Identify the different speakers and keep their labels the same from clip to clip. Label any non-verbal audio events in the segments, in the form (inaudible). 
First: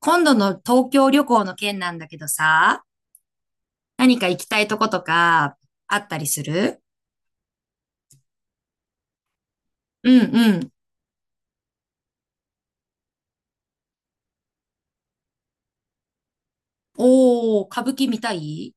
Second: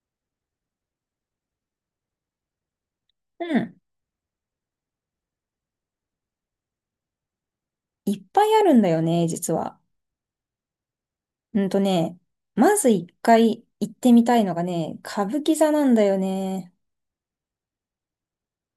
Speaker 1: 今度の東京旅行の件なんだけどさ、
Speaker 2: うん。
Speaker 1: 何か行きたいとことかあったりする？
Speaker 2: いっぱいあるんだよね、実は。
Speaker 1: うんうん。
Speaker 2: うんとね、まず一回行ってみたいのがね、歌舞伎座なんだよね。
Speaker 1: おー、歌舞伎見たい。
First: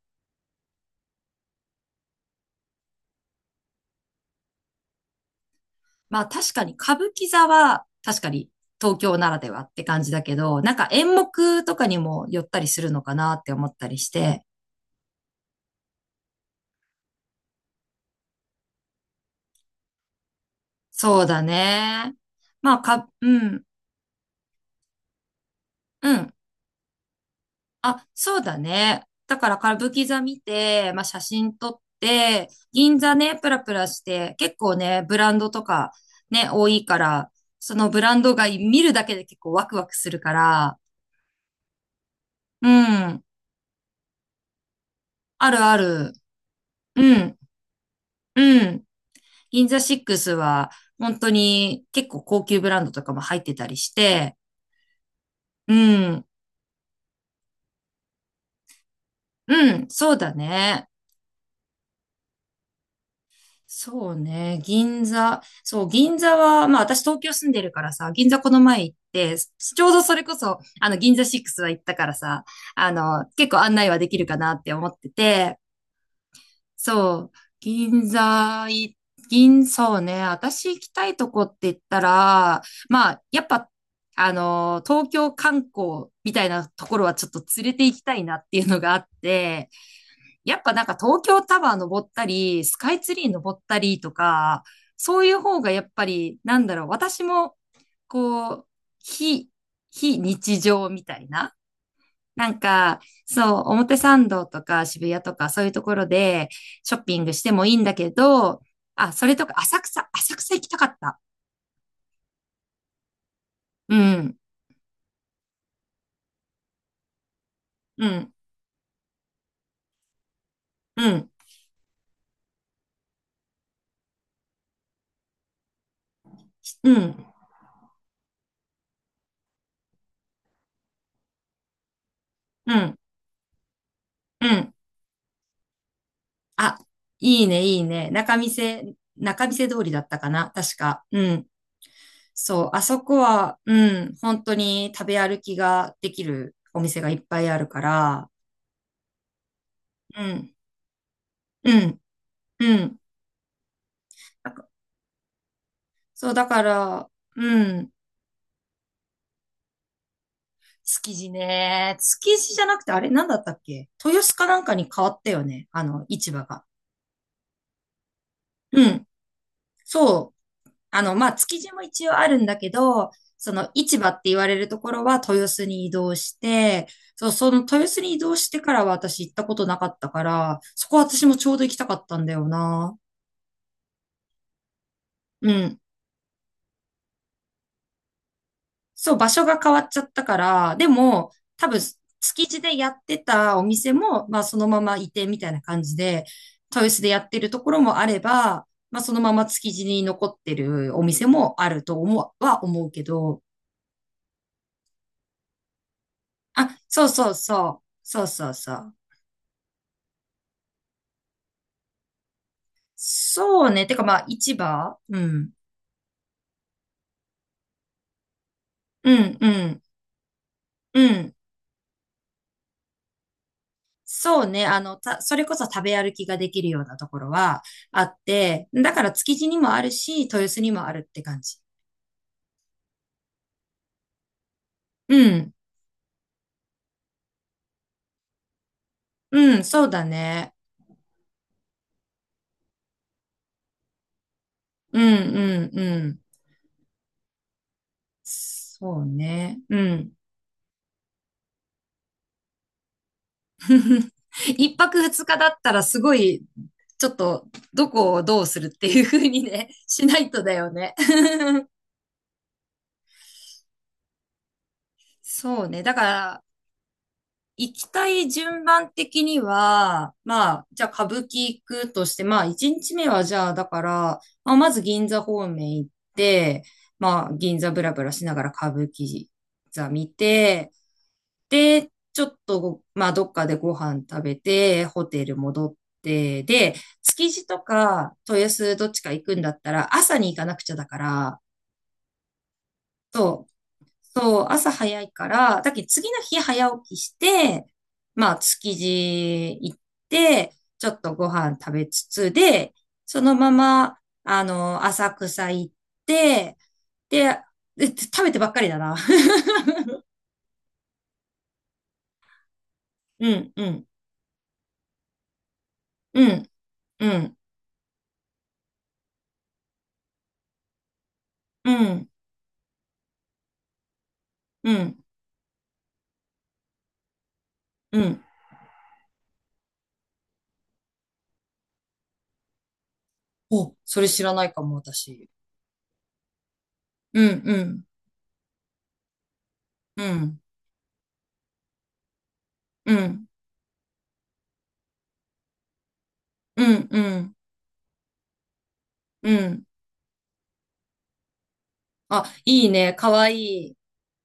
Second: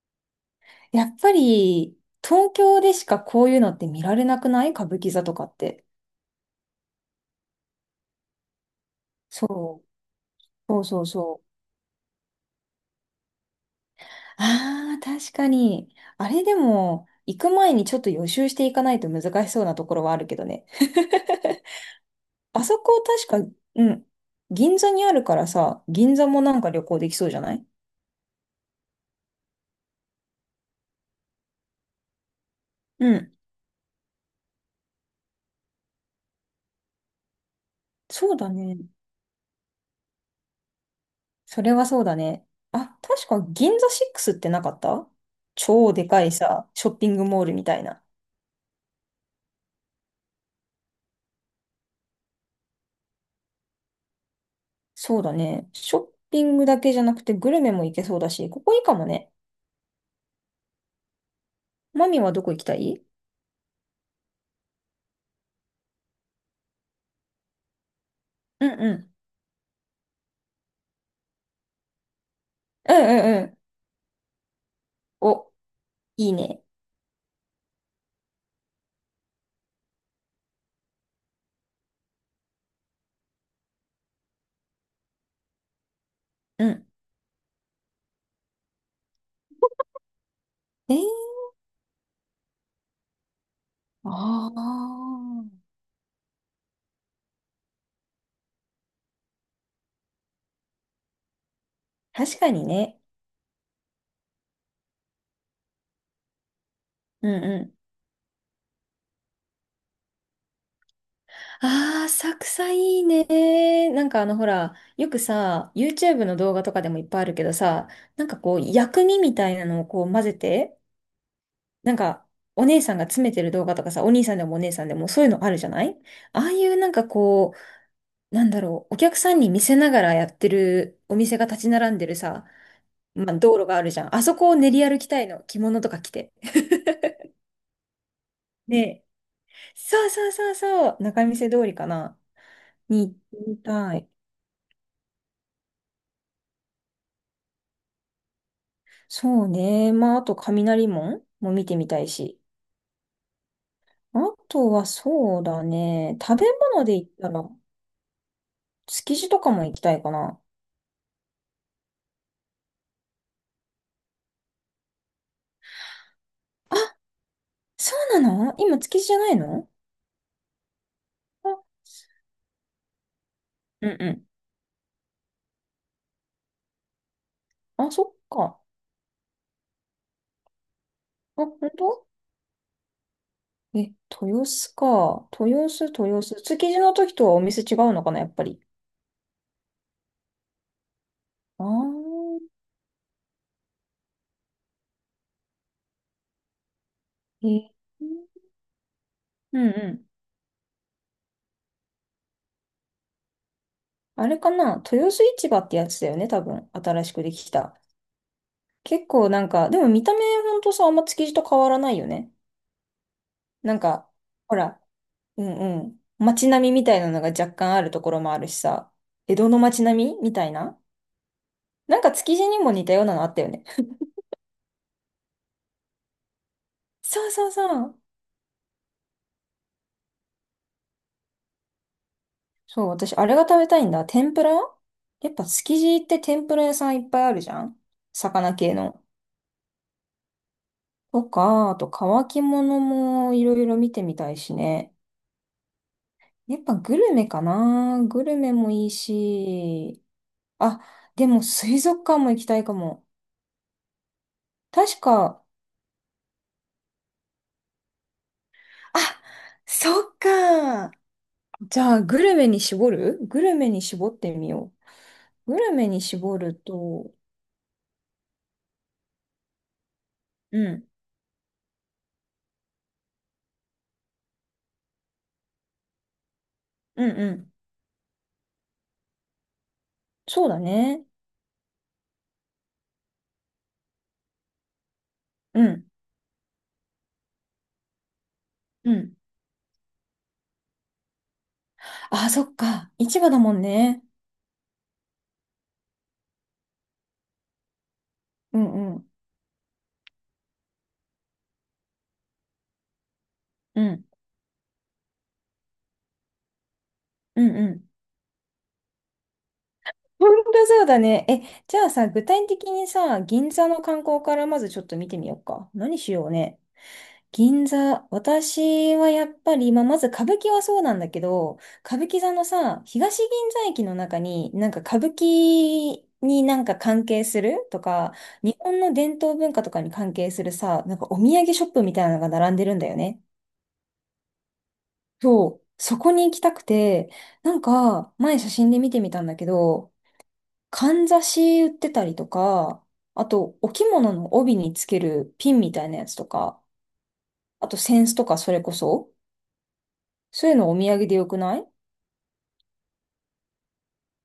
Speaker 2: やっぱり、東京でしかこういうのって見られなくない？歌舞伎座とかって。
Speaker 1: まあ確かに歌舞伎座は確かに東京ならではって
Speaker 2: そう。
Speaker 1: 感じだけど、なん
Speaker 2: そう
Speaker 1: か
Speaker 2: そう
Speaker 1: 演
Speaker 2: そう。
Speaker 1: 目とかにも寄ったりするのかなって思ったりして。
Speaker 2: ああ、確かに。あれでも、行く前にちょっと予習していかないと難しそうなところはあるけどね。
Speaker 1: そうだね。
Speaker 2: あ
Speaker 1: ま
Speaker 2: そ
Speaker 1: あ
Speaker 2: こ
Speaker 1: か、
Speaker 2: 確
Speaker 1: う
Speaker 2: か、
Speaker 1: ん、
Speaker 2: うん。銀座にあるからさ、
Speaker 1: う
Speaker 2: 銀座
Speaker 1: ん。
Speaker 2: もなんか旅行できそうじゃない？
Speaker 1: あ、そうだね。だから歌舞伎座見て、まあ、写真撮って、銀
Speaker 2: う
Speaker 1: 座
Speaker 2: ん。
Speaker 1: ね、プラプラして、結構ね、ブランドとかね、多いから、そのブラン
Speaker 2: そ
Speaker 1: ド
Speaker 2: う
Speaker 1: が
Speaker 2: だね。
Speaker 1: 見るだけで結構ワクワクするから、
Speaker 2: それはそうだね。
Speaker 1: う
Speaker 2: あ、
Speaker 1: ん、
Speaker 2: 確か銀座6ってなかった？
Speaker 1: あるあ
Speaker 2: 超で
Speaker 1: る。
Speaker 2: かいさ、ショッピ
Speaker 1: う
Speaker 2: ング
Speaker 1: ん、
Speaker 2: モールみたいな。
Speaker 1: うん。銀座シックスは、本当に結構高級ブランドとかも入ってたりして、
Speaker 2: そうだね。
Speaker 1: う
Speaker 2: ショッ
Speaker 1: ん、
Speaker 2: ピングだけじゃなくてグルメも行けそうだし、ここいいかもね。
Speaker 1: うん、そうだね。
Speaker 2: マミはどこ行きたい？
Speaker 1: そうね、銀座。そう、銀座は、まあ私東京住んでるからさ、銀座この
Speaker 2: うん
Speaker 1: 前行
Speaker 2: う
Speaker 1: っ
Speaker 2: ん。
Speaker 1: て、ちょうどそれこそ、銀座6は行ったからさ、
Speaker 2: うんうんう
Speaker 1: 結構
Speaker 2: ん。
Speaker 1: 案内はできるかなって思って
Speaker 2: お、
Speaker 1: て、
Speaker 2: いいね。
Speaker 1: そう、銀座い、銀、そうね、私行きたいとこって言ったら、まあ、やっぱ、東京観光みたい
Speaker 2: う
Speaker 1: な
Speaker 2: ん。
Speaker 1: ところはちょっと連れて行きたいなっていうのがあって、やっぱなん
Speaker 2: え
Speaker 1: か東
Speaker 2: ー、
Speaker 1: 京タワー登ったり、スカイツリー登ったりと
Speaker 2: あ
Speaker 1: か、そういう
Speaker 2: あ。
Speaker 1: 方がやっぱり、なんだろう、私も、こう、非、非日常みたいな。
Speaker 2: 確か
Speaker 1: なん
Speaker 2: にね。
Speaker 1: か、そう、表参道とか渋谷とかそういうところでショッピン
Speaker 2: う
Speaker 1: グし
Speaker 2: ん
Speaker 1: てもい
Speaker 2: う
Speaker 1: いんだけど、あ、それとか浅草行きたかった。
Speaker 2: ん。ああ、浅草いいね。
Speaker 1: う
Speaker 2: なんかあの
Speaker 1: ん、
Speaker 2: ほら、よくさ、YouTube の動画とかでもいっぱいあるけどさ、
Speaker 1: う
Speaker 2: なん
Speaker 1: ん、
Speaker 2: かこう薬味みたいなのをこう混ぜて、
Speaker 1: うん、
Speaker 2: なんか、お姉さんが詰めてる動画とかさ、お兄さんでもお姉さんでもそういうのあるじゃない？ああいうな
Speaker 1: う
Speaker 2: んか
Speaker 1: ん、
Speaker 2: こう、なんだろう、お客さんに見せながらやってるお店が立ち並んでるさ、
Speaker 1: うん、
Speaker 2: まあ、道路があるじゃん。あそ
Speaker 1: う
Speaker 2: こを練
Speaker 1: ん。
Speaker 2: り歩きたいの、着物とか着て。
Speaker 1: あ、いいね、いいね。仲見
Speaker 2: ね
Speaker 1: 世、
Speaker 2: え、
Speaker 1: 仲見世通りだ
Speaker 2: そ
Speaker 1: っ
Speaker 2: う
Speaker 1: た
Speaker 2: そ
Speaker 1: か
Speaker 2: うそ
Speaker 1: な、
Speaker 2: う
Speaker 1: 確
Speaker 2: そう、
Speaker 1: か。う
Speaker 2: 仲見
Speaker 1: ん。
Speaker 2: 世通りかな？
Speaker 1: そう、あそ
Speaker 2: に行っ
Speaker 1: こ
Speaker 2: てみ
Speaker 1: は、う
Speaker 2: たい。
Speaker 1: ん、本当に食べ歩きができるお店がいっぱいあるから、
Speaker 2: そうね。まあ、
Speaker 1: う
Speaker 2: あと
Speaker 1: ん、
Speaker 2: 雷門も見
Speaker 1: う
Speaker 2: てみた
Speaker 1: ん、
Speaker 2: いし。
Speaker 1: うん。
Speaker 2: あ
Speaker 1: なんか
Speaker 2: とはそうだね。
Speaker 1: そう、
Speaker 2: 食
Speaker 1: だ
Speaker 2: べ
Speaker 1: か
Speaker 2: 物で言っ
Speaker 1: ら、
Speaker 2: たら、
Speaker 1: うん、
Speaker 2: 築地とかも行きたいかな。
Speaker 1: 築地ね。築地じゃなくて、あれ、なんだったっけ豊洲かなんかに変わったよね。市場が。
Speaker 2: そうなの今、
Speaker 1: う
Speaker 2: 築
Speaker 1: ん、
Speaker 2: 地じゃないの？
Speaker 1: そう。まあ、築
Speaker 2: あ、
Speaker 1: 地も一応あるんだけど、その
Speaker 2: うん
Speaker 1: 市場って
Speaker 2: う
Speaker 1: 言われるところは豊洲に移動して、そう、その
Speaker 2: ん。
Speaker 1: 豊
Speaker 2: あ、
Speaker 1: 洲
Speaker 2: そ
Speaker 1: に移
Speaker 2: っ
Speaker 1: 動し
Speaker 2: か。
Speaker 1: てからは私行ったことなかったから、そこ私も
Speaker 2: あ、
Speaker 1: ちょうど
Speaker 2: 本
Speaker 1: 行きたかっ
Speaker 2: 当？
Speaker 1: たんだよな。
Speaker 2: え、豊洲か。
Speaker 1: う
Speaker 2: 豊
Speaker 1: ん。
Speaker 2: 洲、豊洲。築地の時とはお店違うのかな、やっぱり。
Speaker 1: そう、場所が変わっちゃったから、でも、
Speaker 2: あ
Speaker 1: 多
Speaker 2: あ、
Speaker 1: 分、築地でやってたお店も、まあ、そのまま移転みたいな感じで、豊洲でやって
Speaker 2: え、
Speaker 1: るとこ
Speaker 2: う
Speaker 1: ろもあれば、まあ、そのまま
Speaker 2: ん
Speaker 1: 築
Speaker 2: う
Speaker 1: 地に
Speaker 2: ん。
Speaker 1: 残ってるお店もあると思う、は思うけど、
Speaker 2: あれかな、豊洲市場ってやつだよね、多分。
Speaker 1: あ、
Speaker 2: 新
Speaker 1: そう
Speaker 2: しく
Speaker 1: そ
Speaker 2: で
Speaker 1: う
Speaker 2: きた。
Speaker 1: そう。そうそうそう。
Speaker 2: 結構なんか、でも見た目ほんとさ、あんま築地と変わらないよね。
Speaker 1: そう
Speaker 2: なん
Speaker 1: ね。てか
Speaker 2: か、
Speaker 1: まあ、市
Speaker 2: ほら、
Speaker 1: 場う
Speaker 2: う
Speaker 1: ん。
Speaker 2: んうん。街並みみたいなのが若干あるところもあるしさ、
Speaker 1: う
Speaker 2: 江
Speaker 1: ん、う
Speaker 2: 戸の
Speaker 1: ん、
Speaker 2: 街並みみたいな。
Speaker 1: うん。
Speaker 2: なんか築地にも似たようなのあったよね。
Speaker 1: そうね。それこそ食べ歩きができるようなとこ
Speaker 2: そ
Speaker 1: ろ
Speaker 2: うそう
Speaker 1: は
Speaker 2: そう。
Speaker 1: あって、だから築地にもあるし、豊洲にもあるって感じ。
Speaker 2: そう、私、あれが食べたいんだ。天ぷら。
Speaker 1: う
Speaker 2: やっぱ
Speaker 1: ん、
Speaker 2: 築地って天ぷら屋さんいっぱいあるじゃん？魚系の。
Speaker 1: うん、そうだね。
Speaker 2: とか、あと乾き物もいろいろ見てみたいしね。
Speaker 1: うん、うん、うん。
Speaker 2: やっぱグルメかな？グルメもいい
Speaker 1: そうね。う
Speaker 2: し。
Speaker 1: ん。
Speaker 2: あ、でも水族館も行きたいかも。
Speaker 1: (laughs) 一
Speaker 2: 確
Speaker 1: 泊二日
Speaker 2: か、
Speaker 1: だったらすごい、ちょっと、どこをどうするっていう
Speaker 2: あ、
Speaker 1: 風にね、し
Speaker 2: そ
Speaker 1: な
Speaker 2: っ
Speaker 1: いとだよ
Speaker 2: か。
Speaker 1: ね。(laughs)
Speaker 2: じゃあ、グルメに絞る？グルメに絞ってみよう。グ
Speaker 1: そう
Speaker 2: ル
Speaker 1: ね。
Speaker 2: メ
Speaker 1: だか
Speaker 2: に絞
Speaker 1: ら、
Speaker 2: ると、
Speaker 1: 行きたい順番的には、ま
Speaker 2: う
Speaker 1: あ、じゃ
Speaker 2: ん、
Speaker 1: あ歌舞伎行くとして、まあ、一日目はじゃあ、だから、まあ、まず銀座方面行って、
Speaker 2: うんう
Speaker 1: まあ、
Speaker 2: ん。
Speaker 1: 銀座ブラブラしながら歌舞伎座見
Speaker 2: そうだ
Speaker 1: て、
Speaker 2: ね。
Speaker 1: で、ちょっと、まあ、どっかでご飯食べて、ホテル
Speaker 2: う
Speaker 1: 戻っ
Speaker 2: ん、
Speaker 1: て、で、築地とか豊洲どっ
Speaker 2: う
Speaker 1: ちか
Speaker 2: ん。
Speaker 1: 行くんだったら、朝に行かなくちゃだから、
Speaker 2: あ、そっか。市場だ
Speaker 1: と
Speaker 2: もんね。
Speaker 1: そう、朝早いから、だけど次の日早起きして、まあ、
Speaker 2: う
Speaker 1: 築
Speaker 2: んうん。
Speaker 1: 地行って、ちょっとご飯食べつつで、そのま
Speaker 2: う
Speaker 1: ま、
Speaker 2: ん。
Speaker 1: 浅草行って、で、
Speaker 2: うんう
Speaker 1: で
Speaker 2: ん。
Speaker 1: 食べてばっかりだな。(laughs)
Speaker 2: (laughs) 本当そうだね。え、じゃあさ、具体的にさ、
Speaker 1: う
Speaker 2: 銀
Speaker 1: ん、う
Speaker 2: 座の
Speaker 1: ん、
Speaker 2: 観光からまずちょっと見てみようか。何し
Speaker 1: う
Speaker 2: よう
Speaker 1: ん、
Speaker 2: ね。
Speaker 1: うん、
Speaker 2: 銀座、私はやっぱり、まあ、まず歌舞伎はそうなんだけど、
Speaker 1: う
Speaker 2: 歌舞
Speaker 1: ん、
Speaker 2: 伎座のさ、東銀座駅の中に、な
Speaker 1: う
Speaker 2: んか
Speaker 1: ん、
Speaker 2: 歌舞伎になんか関係すると
Speaker 1: う
Speaker 2: か、
Speaker 1: ん。
Speaker 2: 日本の伝統文化とかに関係するさ、なんかお土産ショップみたいなのが並んでるんだよね。
Speaker 1: お、それ知らないかも、私。
Speaker 2: そう、そこに行きたくて、
Speaker 1: うん、
Speaker 2: なん
Speaker 1: うん、
Speaker 2: か、前写真で見てみたんだけど、
Speaker 1: うん、
Speaker 2: かんざし売ってたりとか、
Speaker 1: う
Speaker 2: あ
Speaker 1: ん、
Speaker 2: と、お着物の帯につけるピンみたいなやつと
Speaker 1: う
Speaker 2: か、
Speaker 1: ん、うん、
Speaker 2: あと、扇子とかそれこそ、
Speaker 1: うん。
Speaker 2: そういうのお土産でよくない？
Speaker 1: あ、いいね、かわいい。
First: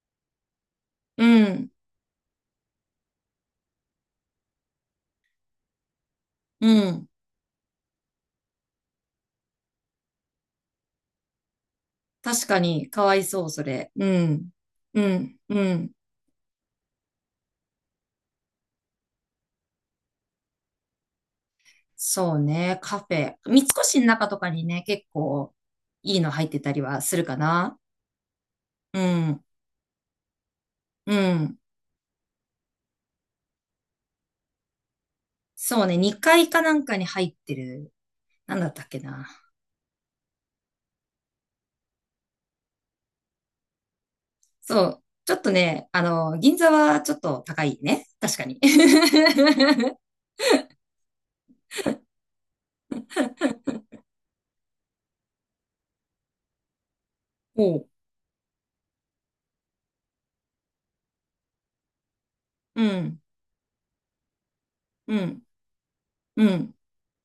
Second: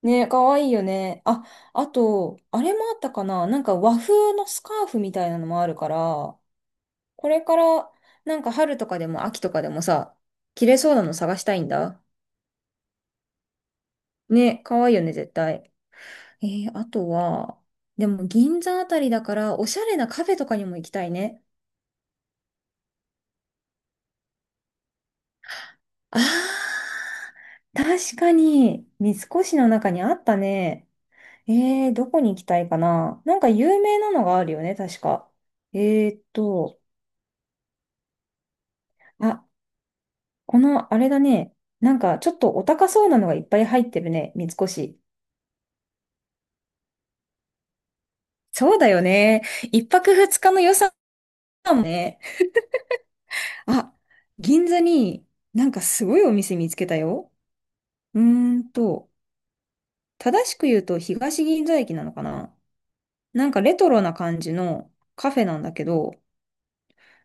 Speaker 2: ね、かわいいよね。
Speaker 1: う
Speaker 2: あ、
Speaker 1: ん、
Speaker 2: あと、あれもあったかな？なんか和風のスカーフみたいなのもあるから、
Speaker 1: うん。
Speaker 2: これから、なんか春とかでも秋とかでもさ、着れそうなの探したいんだ。
Speaker 1: 確かに、かわいそう、それ。うん。
Speaker 2: ね、かわいい
Speaker 1: う
Speaker 2: よね、絶
Speaker 1: ん、う
Speaker 2: 対。
Speaker 1: ん。
Speaker 2: あとは、でも銀座あたりだから、おしゃれなカフェとかにも行きたいね。
Speaker 1: そうね、カフェ。三越の中とかにね、結構いいの入ってたり
Speaker 2: あ
Speaker 1: はするか
Speaker 2: ー、
Speaker 1: な。
Speaker 2: 確かに、
Speaker 1: う
Speaker 2: 三
Speaker 1: ん、
Speaker 2: 越の中にあったね。
Speaker 1: うん。
Speaker 2: どこに行きたいかな。なんか有名なのがあるよね、確か。え
Speaker 1: そうね、
Speaker 2: ーっ
Speaker 1: 2階かな
Speaker 2: と、
Speaker 1: んかに入ってる。なんだったっけな。
Speaker 2: あ、このあれだね。なんかちょっとお高そうなのがいっぱい入ってるね、三
Speaker 1: そ
Speaker 2: 越。
Speaker 1: う。ちょっとね、銀座はちょっと高いね。確かに。
Speaker 2: そうだよ
Speaker 1: (laughs)
Speaker 2: ね。一泊二日の予算もね。あ、銀座になんかすごいお店見つけたよ。
Speaker 1: おう。
Speaker 2: うーんと、正しく言うと東銀座駅なのかな？
Speaker 1: うん、
Speaker 2: なんかレトロな感じの
Speaker 1: う
Speaker 2: カフ
Speaker 1: ん、
Speaker 2: ェなんだけど、
Speaker 1: うん、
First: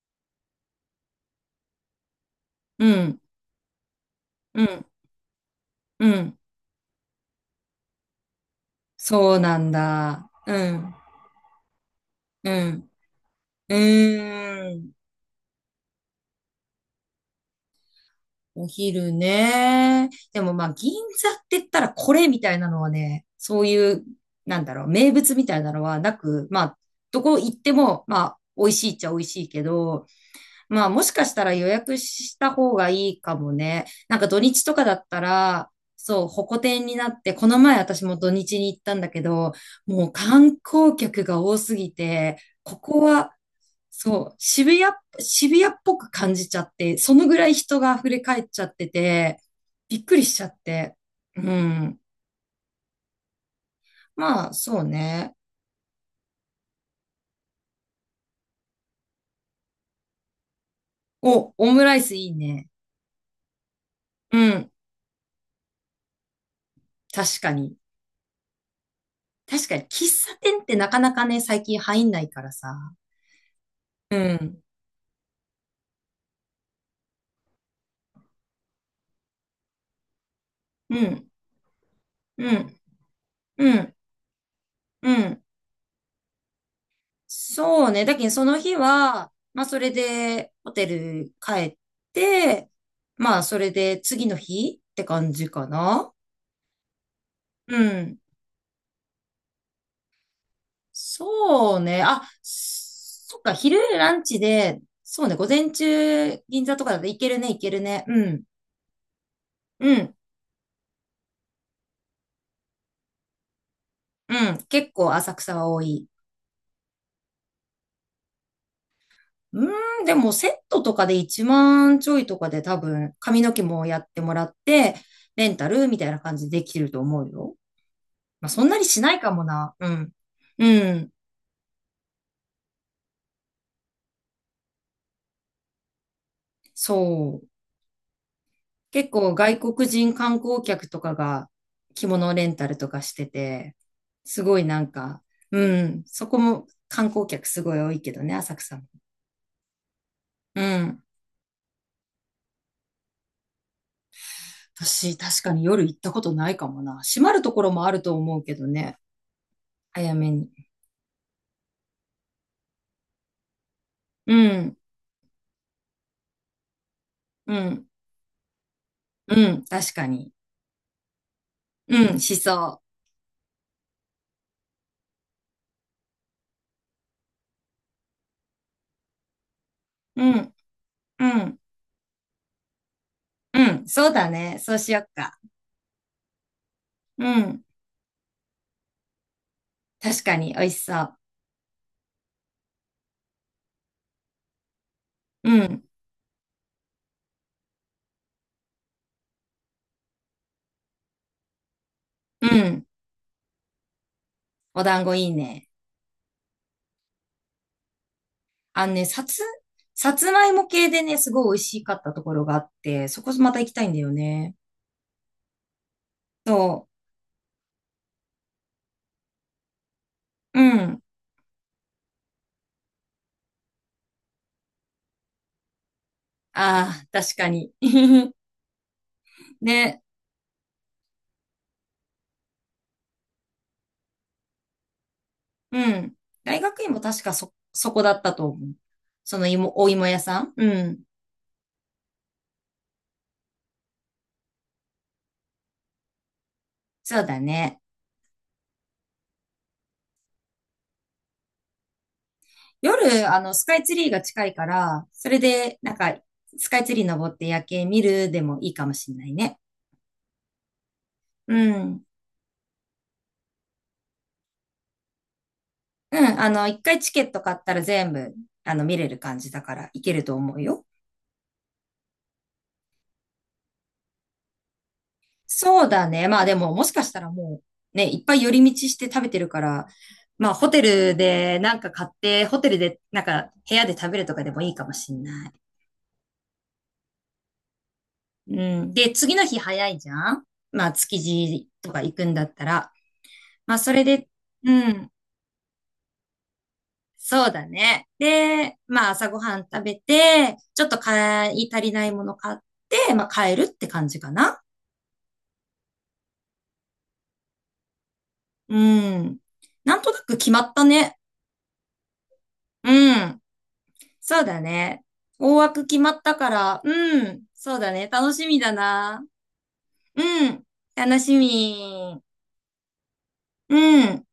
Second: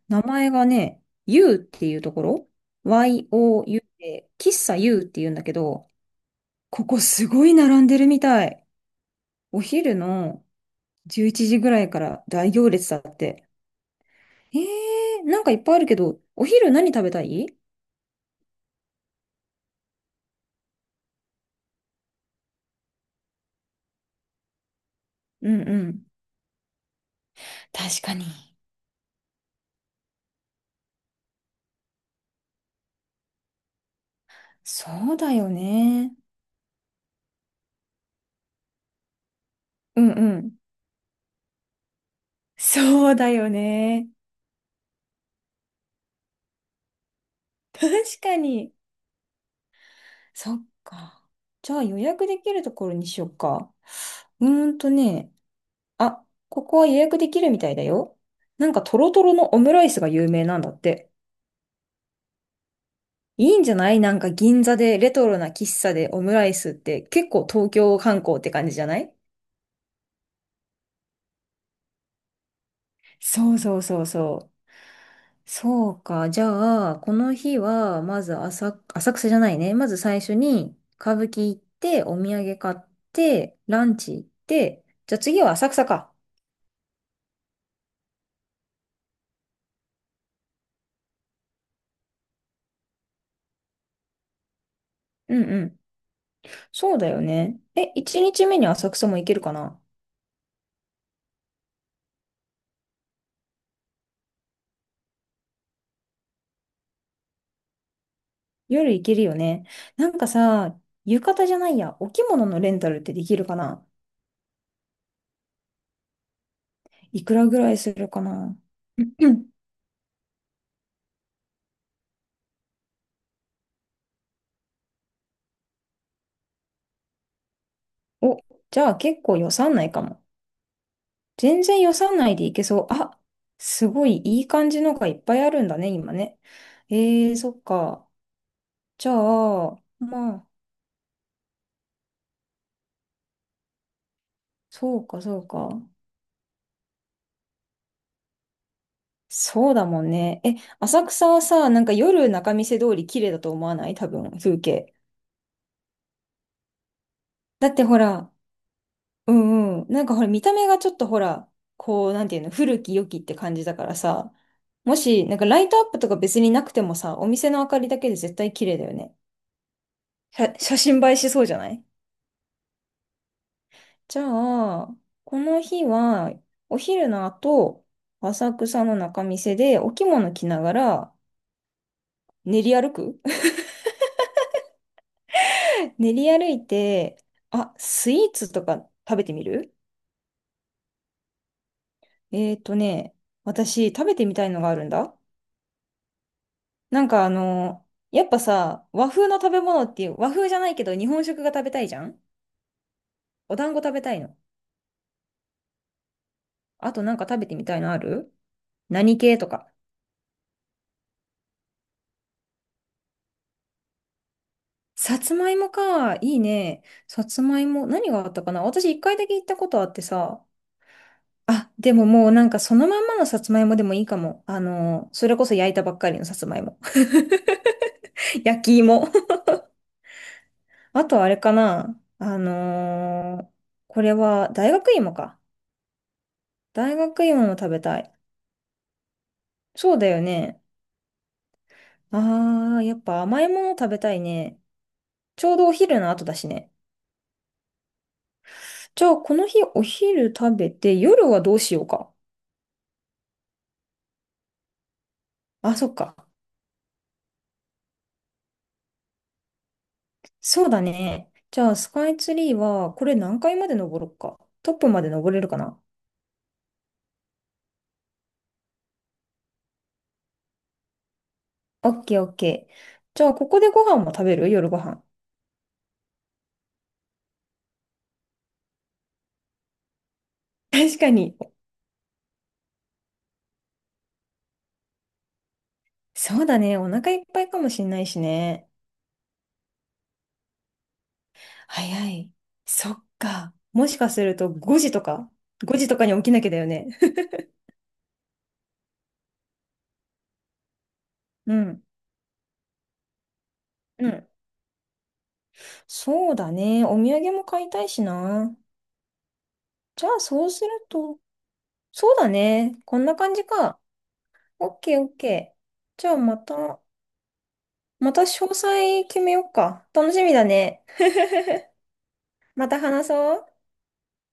Speaker 2: 名前がね、U っていうところ
Speaker 1: うん、
Speaker 2: ?YOU で、喫
Speaker 1: う
Speaker 2: 茶
Speaker 1: ん、
Speaker 2: U っていうんだけど、
Speaker 1: うん。
Speaker 2: ここすごい並んでるみたい。
Speaker 1: そうな
Speaker 2: お
Speaker 1: ん
Speaker 2: 昼
Speaker 1: だ。
Speaker 2: の
Speaker 1: うん、
Speaker 2: 11時ぐらいから
Speaker 1: う
Speaker 2: 大行列
Speaker 1: ん、
Speaker 2: だって。
Speaker 1: う
Speaker 2: え
Speaker 1: ーん。
Speaker 2: なんかいっぱいあるけど、お昼何食べたい？
Speaker 1: お昼ね。でもまあ、銀座って言ったらこれみたいなのはね、そういう、なんだろう、名物み
Speaker 2: う
Speaker 1: た
Speaker 2: ん
Speaker 1: いな
Speaker 2: う
Speaker 1: のは
Speaker 2: ん。
Speaker 1: なく、まあ、どこ行って
Speaker 2: 確
Speaker 1: も、
Speaker 2: か
Speaker 1: ま
Speaker 2: に。
Speaker 1: あ、美味しいっちゃ美味しいけど、まあ、もしかしたら予約した方がいいかもね。なんか土日とかだっ
Speaker 2: そう
Speaker 1: た
Speaker 2: だよ
Speaker 1: ら、
Speaker 2: ね。
Speaker 1: そう、ホコ天になって、この前私も土日に行ったんだけど、
Speaker 2: う
Speaker 1: もう
Speaker 2: んう
Speaker 1: 観
Speaker 2: ん。
Speaker 1: 光客が多すぎて、ここ
Speaker 2: そうだ
Speaker 1: は
Speaker 2: よね。
Speaker 1: そう、渋谷っぽく感じちゃって、そのぐらい人が溢れ
Speaker 2: 確か
Speaker 1: 返っちゃ
Speaker 2: に。
Speaker 1: ってて、びっくりしちゃっ
Speaker 2: そっ
Speaker 1: て。
Speaker 2: か。
Speaker 1: う
Speaker 2: じゃあ予
Speaker 1: ん。
Speaker 2: 約できるところにしようか。
Speaker 1: ま
Speaker 2: う
Speaker 1: あ、
Speaker 2: ーん
Speaker 1: そう
Speaker 2: とね、
Speaker 1: ね。
Speaker 2: あ、ここは予約できるみたいだよ。なんかトロトロのオムライスが有名なんだって。
Speaker 1: お、オムライスいいね。
Speaker 2: いいんじゃない？なんか
Speaker 1: う
Speaker 2: 銀
Speaker 1: ん。
Speaker 2: 座でレトロな喫茶でオムライスって結
Speaker 1: 確
Speaker 2: 構
Speaker 1: か
Speaker 2: 東
Speaker 1: に。
Speaker 2: 京観光って感じじゃない？
Speaker 1: 確かに、喫茶店ってなかなかね、最近入んないからさ。
Speaker 2: そうそうそう
Speaker 1: う
Speaker 2: そう。
Speaker 1: ん。
Speaker 2: そうか。じゃあ、この日は、まず浅草じゃないね。まず最初に
Speaker 1: う
Speaker 2: 歌舞
Speaker 1: ん。
Speaker 2: 伎行って、お土
Speaker 1: う
Speaker 2: 産買っ
Speaker 1: ん。
Speaker 2: て、
Speaker 1: う
Speaker 2: ラ
Speaker 1: ん。
Speaker 2: ンチ行って、
Speaker 1: う
Speaker 2: じゃあ次
Speaker 1: ん。
Speaker 2: は浅草か。
Speaker 1: そうね。だけど、その日は、まあ、それで、ホテル帰って、まあ、それで、次の日って感
Speaker 2: うん
Speaker 1: じ
Speaker 2: う
Speaker 1: か
Speaker 2: ん。
Speaker 1: な。
Speaker 2: そうだよね。
Speaker 1: う
Speaker 2: え、
Speaker 1: ん。
Speaker 2: 一日目に浅草も行けるかな？
Speaker 1: そうね。あ、そっか、昼ランチで、そうね、午前中、銀座とかだといけるね、いけるね。うん、
Speaker 2: 夜行けるよね。
Speaker 1: う
Speaker 2: な
Speaker 1: ん、
Speaker 2: んかさ、浴衣じゃないや、お着物のレンタルってできるかな？
Speaker 1: うん。結構浅草は多い。
Speaker 2: いくらぐらいするかな？うん、
Speaker 1: うーん、でもセットとかで1万ちょいとかで多分、髪の毛もやってもらって、レンタルみたいな感じでできると思うよ。
Speaker 2: お、
Speaker 1: まあ、そんな
Speaker 2: じ
Speaker 1: に
Speaker 2: ゃあ
Speaker 1: しない
Speaker 2: 結
Speaker 1: か
Speaker 2: 構
Speaker 1: も
Speaker 2: 予算
Speaker 1: な。う
Speaker 2: 内か
Speaker 1: ん、
Speaker 2: も。
Speaker 1: うん、
Speaker 2: 全然予算内で行けそう。あ、すごいいい感じのがいっぱいあるんだね、今ね。
Speaker 1: そう。
Speaker 2: そっか。じ
Speaker 1: 結
Speaker 2: ゃ
Speaker 1: 構外
Speaker 2: あ、
Speaker 1: 国人
Speaker 2: ま
Speaker 1: 観
Speaker 2: あ、
Speaker 1: 光客とかが着物レンタルとかしてて、すごいなん
Speaker 2: そうか、
Speaker 1: か、
Speaker 2: そうか。
Speaker 1: うん、そこも観光客すごい多いけどね、浅草も。
Speaker 2: そうだもんね。え、
Speaker 1: うん。
Speaker 2: 浅草はさ、なんか夜仲見世通り綺麗だと思わない？多分、風景。
Speaker 1: 私、確かに夜行ったことないかもな。閉まるとこ
Speaker 2: だ
Speaker 1: ろ
Speaker 2: って
Speaker 1: もあ
Speaker 2: ほ
Speaker 1: ると
Speaker 2: ら、
Speaker 1: 思うけどね、
Speaker 2: うんうん。なん
Speaker 1: 早
Speaker 2: かほら、
Speaker 1: め
Speaker 2: 見
Speaker 1: に。
Speaker 2: た目がちょっとほら、こう、なんていうの、古き良きって感じだからさ、
Speaker 1: うん、
Speaker 2: もし、なんかライトアップとか別になくてもさ、お店
Speaker 1: う
Speaker 2: の明かり
Speaker 1: ん、
Speaker 2: だけで絶対綺麗だよね。
Speaker 1: うん、確かに。
Speaker 2: 写真映えしそうじゃない？
Speaker 1: うん、しそ
Speaker 2: じゃあ、この日は、お昼の後、浅草の仲見世でお着
Speaker 1: う。う
Speaker 2: 物着
Speaker 1: ん、
Speaker 2: ながら
Speaker 1: うん、
Speaker 2: 練り歩く。
Speaker 1: うん、そうだね。そうしよっか。
Speaker 2: (laughs) 練り歩いて、
Speaker 1: うん、
Speaker 2: あ、スイーツとか食べてみる？
Speaker 1: 確かに美味しそう。
Speaker 2: えーとね、私食べてみたいのがあるんだ。
Speaker 1: うん、
Speaker 2: なんかあの、やっぱさ、和風の食べ物っていう、和風じゃないけど日本食が食べたいじゃん？
Speaker 1: うん、
Speaker 2: お団子食べたいの。
Speaker 1: お団子いいね。
Speaker 2: あとなんか食べてみたいのある？
Speaker 1: あのね、
Speaker 2: 何
Speaker 1: さ
Speaker 2: 系
Speaker 1: つ、
Speaker 2: とか。
Speaker 1: さつまいも系でね、すごい美味しかったところがあって、そこまた行きたいんだよね。
Speaker 2: さつまいもか。いいね。
Speaker 1: そ
Speaker 2: さつまいも。何があったかな？私一回だけ行ったことあってさ。
Speaker 1: う。うん。
Speaker 2: あ、でももうなんかそのまんまのさつまいもでもいいかも。あの、それこそ焼いたばっかりのさつまいも。
Speaker 1: ああ、確かに。(laughs)
Speaker 2: (laughs) 焼き芋。
Speaker 1: で、
Speaker 2: あとあれかな。あのーこれは大学芋か。
Speaker 1: うん。大学院
Speaker 2: 大
Speaker 1: も確
Speaker 2: 学
Speaker 1: か
Speaker 2: 芋も
Speaker 1: そ、
Speaker 2: 食べ
Speaker 1: そ
Speaker 2: た
Speaker 1: こだ
Speaker 2: い。
Speaker 1: ったと思う。その芋、お
Speaker 2: そう
Speaker 1: 芋
Speaker 2: だ
Speaker 1: 屋
Speaker 2: よ
Speaker 1: さん。
Speaker 2: ね。
Speaker 1: うん。
Speaker 2: ああ、やっぱ甘いもの食べたいね。ちょうどお昼の後だしね。
Speaker 1: そうだね。
Speaker 2: じゃあ、この日お昼食べて、夜はどうしようか。
Speaker 1: 夜、スカイツリーが近いから、それ
Speaker 2: あ、
Speaker 1: で、
Speaker 2: そ
Speaker 1: な
Speaker 2: っ
Speaker 1: んか、
Speaker 2: か。
Speaker 1: スカイツリー登って夜景見るでもいいかもしんないね。
Speaker 2: そうだね。
Speaker 1: う
Speaker 2: じゃあ、ス
Speaker 1: ん。
Speaker 2: カイツリーは、これ何階まで登ろっか。トップまで登れるかな。
Speaker 1: うん。一回チケット買ったら全部、見れる感じだから、行けると思うよ。
Speaker 2: オッケーオッケー。じゃあ、ここでご飯も食べる？夜ご飯。
Speaker 1: そうだね。まあでも、もしかしたらもう、ね、いっぱい寄り道して食べてるから、まあホ
Speaker 2: (laughs)
Speaker 1: テ
Speaker 2: 確か
Speaker 1: ル
Speaker 2: に。
Speaker 1: でなんか買って、ホテルでなんか部屋で食べるとかでもいいかもしんない。
Speaker 2: そうだね。お腹いっぱいかもしんないしね。
Speaker 1: うん。で、次の日早いじゃん？まあ築地とか
Speaker 2: 早
Speaker 1: 行く
Speaker 2: い。
Speaker 1: んだったら。
Speaker 2: そっか。
Speaker 1: まあ
Speaker 2: も
Speaker 1: そ
Speaker 2: し
Speaker 1: れ
Speaker 2: かす
Speaker 1: で、
Speaker 2: ると
Speaker 1: う
Speaker 2: 5時と
Speaker 1: ん。
Speaker 2: か ?5 時とかに起きなきゃだよね。
Speaker 1: そうだね。で、まあ朝ごはん食べて、ちょっと買
Speaker 2: う
Speaker 1: い足
Speaker 2: ん。
Speaker 1: りないもの買って、まあ帰るって感
Speaker 2: う
Speaker 1: じ
Speaker 2: ん
Speaker 1: かな。
Speaker 2: そうだね。お土産も買いたいしな。
Speaker 1: うん。なん
Speaker 2: じゃ
Speaker 1: とな
Speaker 2: あ、
Speaker 1: く
Speaker 2: そう
Speaker 1: 決ま
Speaker 2: する
Speaker 1: ったね。
Speaker 2: と。そうだね。こん
Speaker 1: う
Speaker 2: な感
Speaker 1: ん。
Speaker 2: じか。
Speaker 1: そうだ
Speaker 2: オッケー
Speaker 1: ね。
Speaker 2: オッ
Speaker 1: 大
Speaker 2: ケー。
Speaker 1: 枠決
Speaker 2: じ
Speaker 1: ま
Speaker 2: ゃあ、
Speaker 1: った
Speaker 2: ま
Speaker 1: から、
Speaker 2: た、
Speaker 1: うん、そうだね。
Speaker 2: また
Speaker 1: 楽し
Speaker 2: 詳
Speaker 1: みだ
Speaker 2: 細決
Speaker 1: な。
Speaker 2: めようか。楽
Speaker 1: う
Speaker 2: しみだ
Speaker 1: ん、
Speaker 2: ね。
Speaker 1: 楽しみ。
Speaker 2: また話そう。
Speaker 1: うん。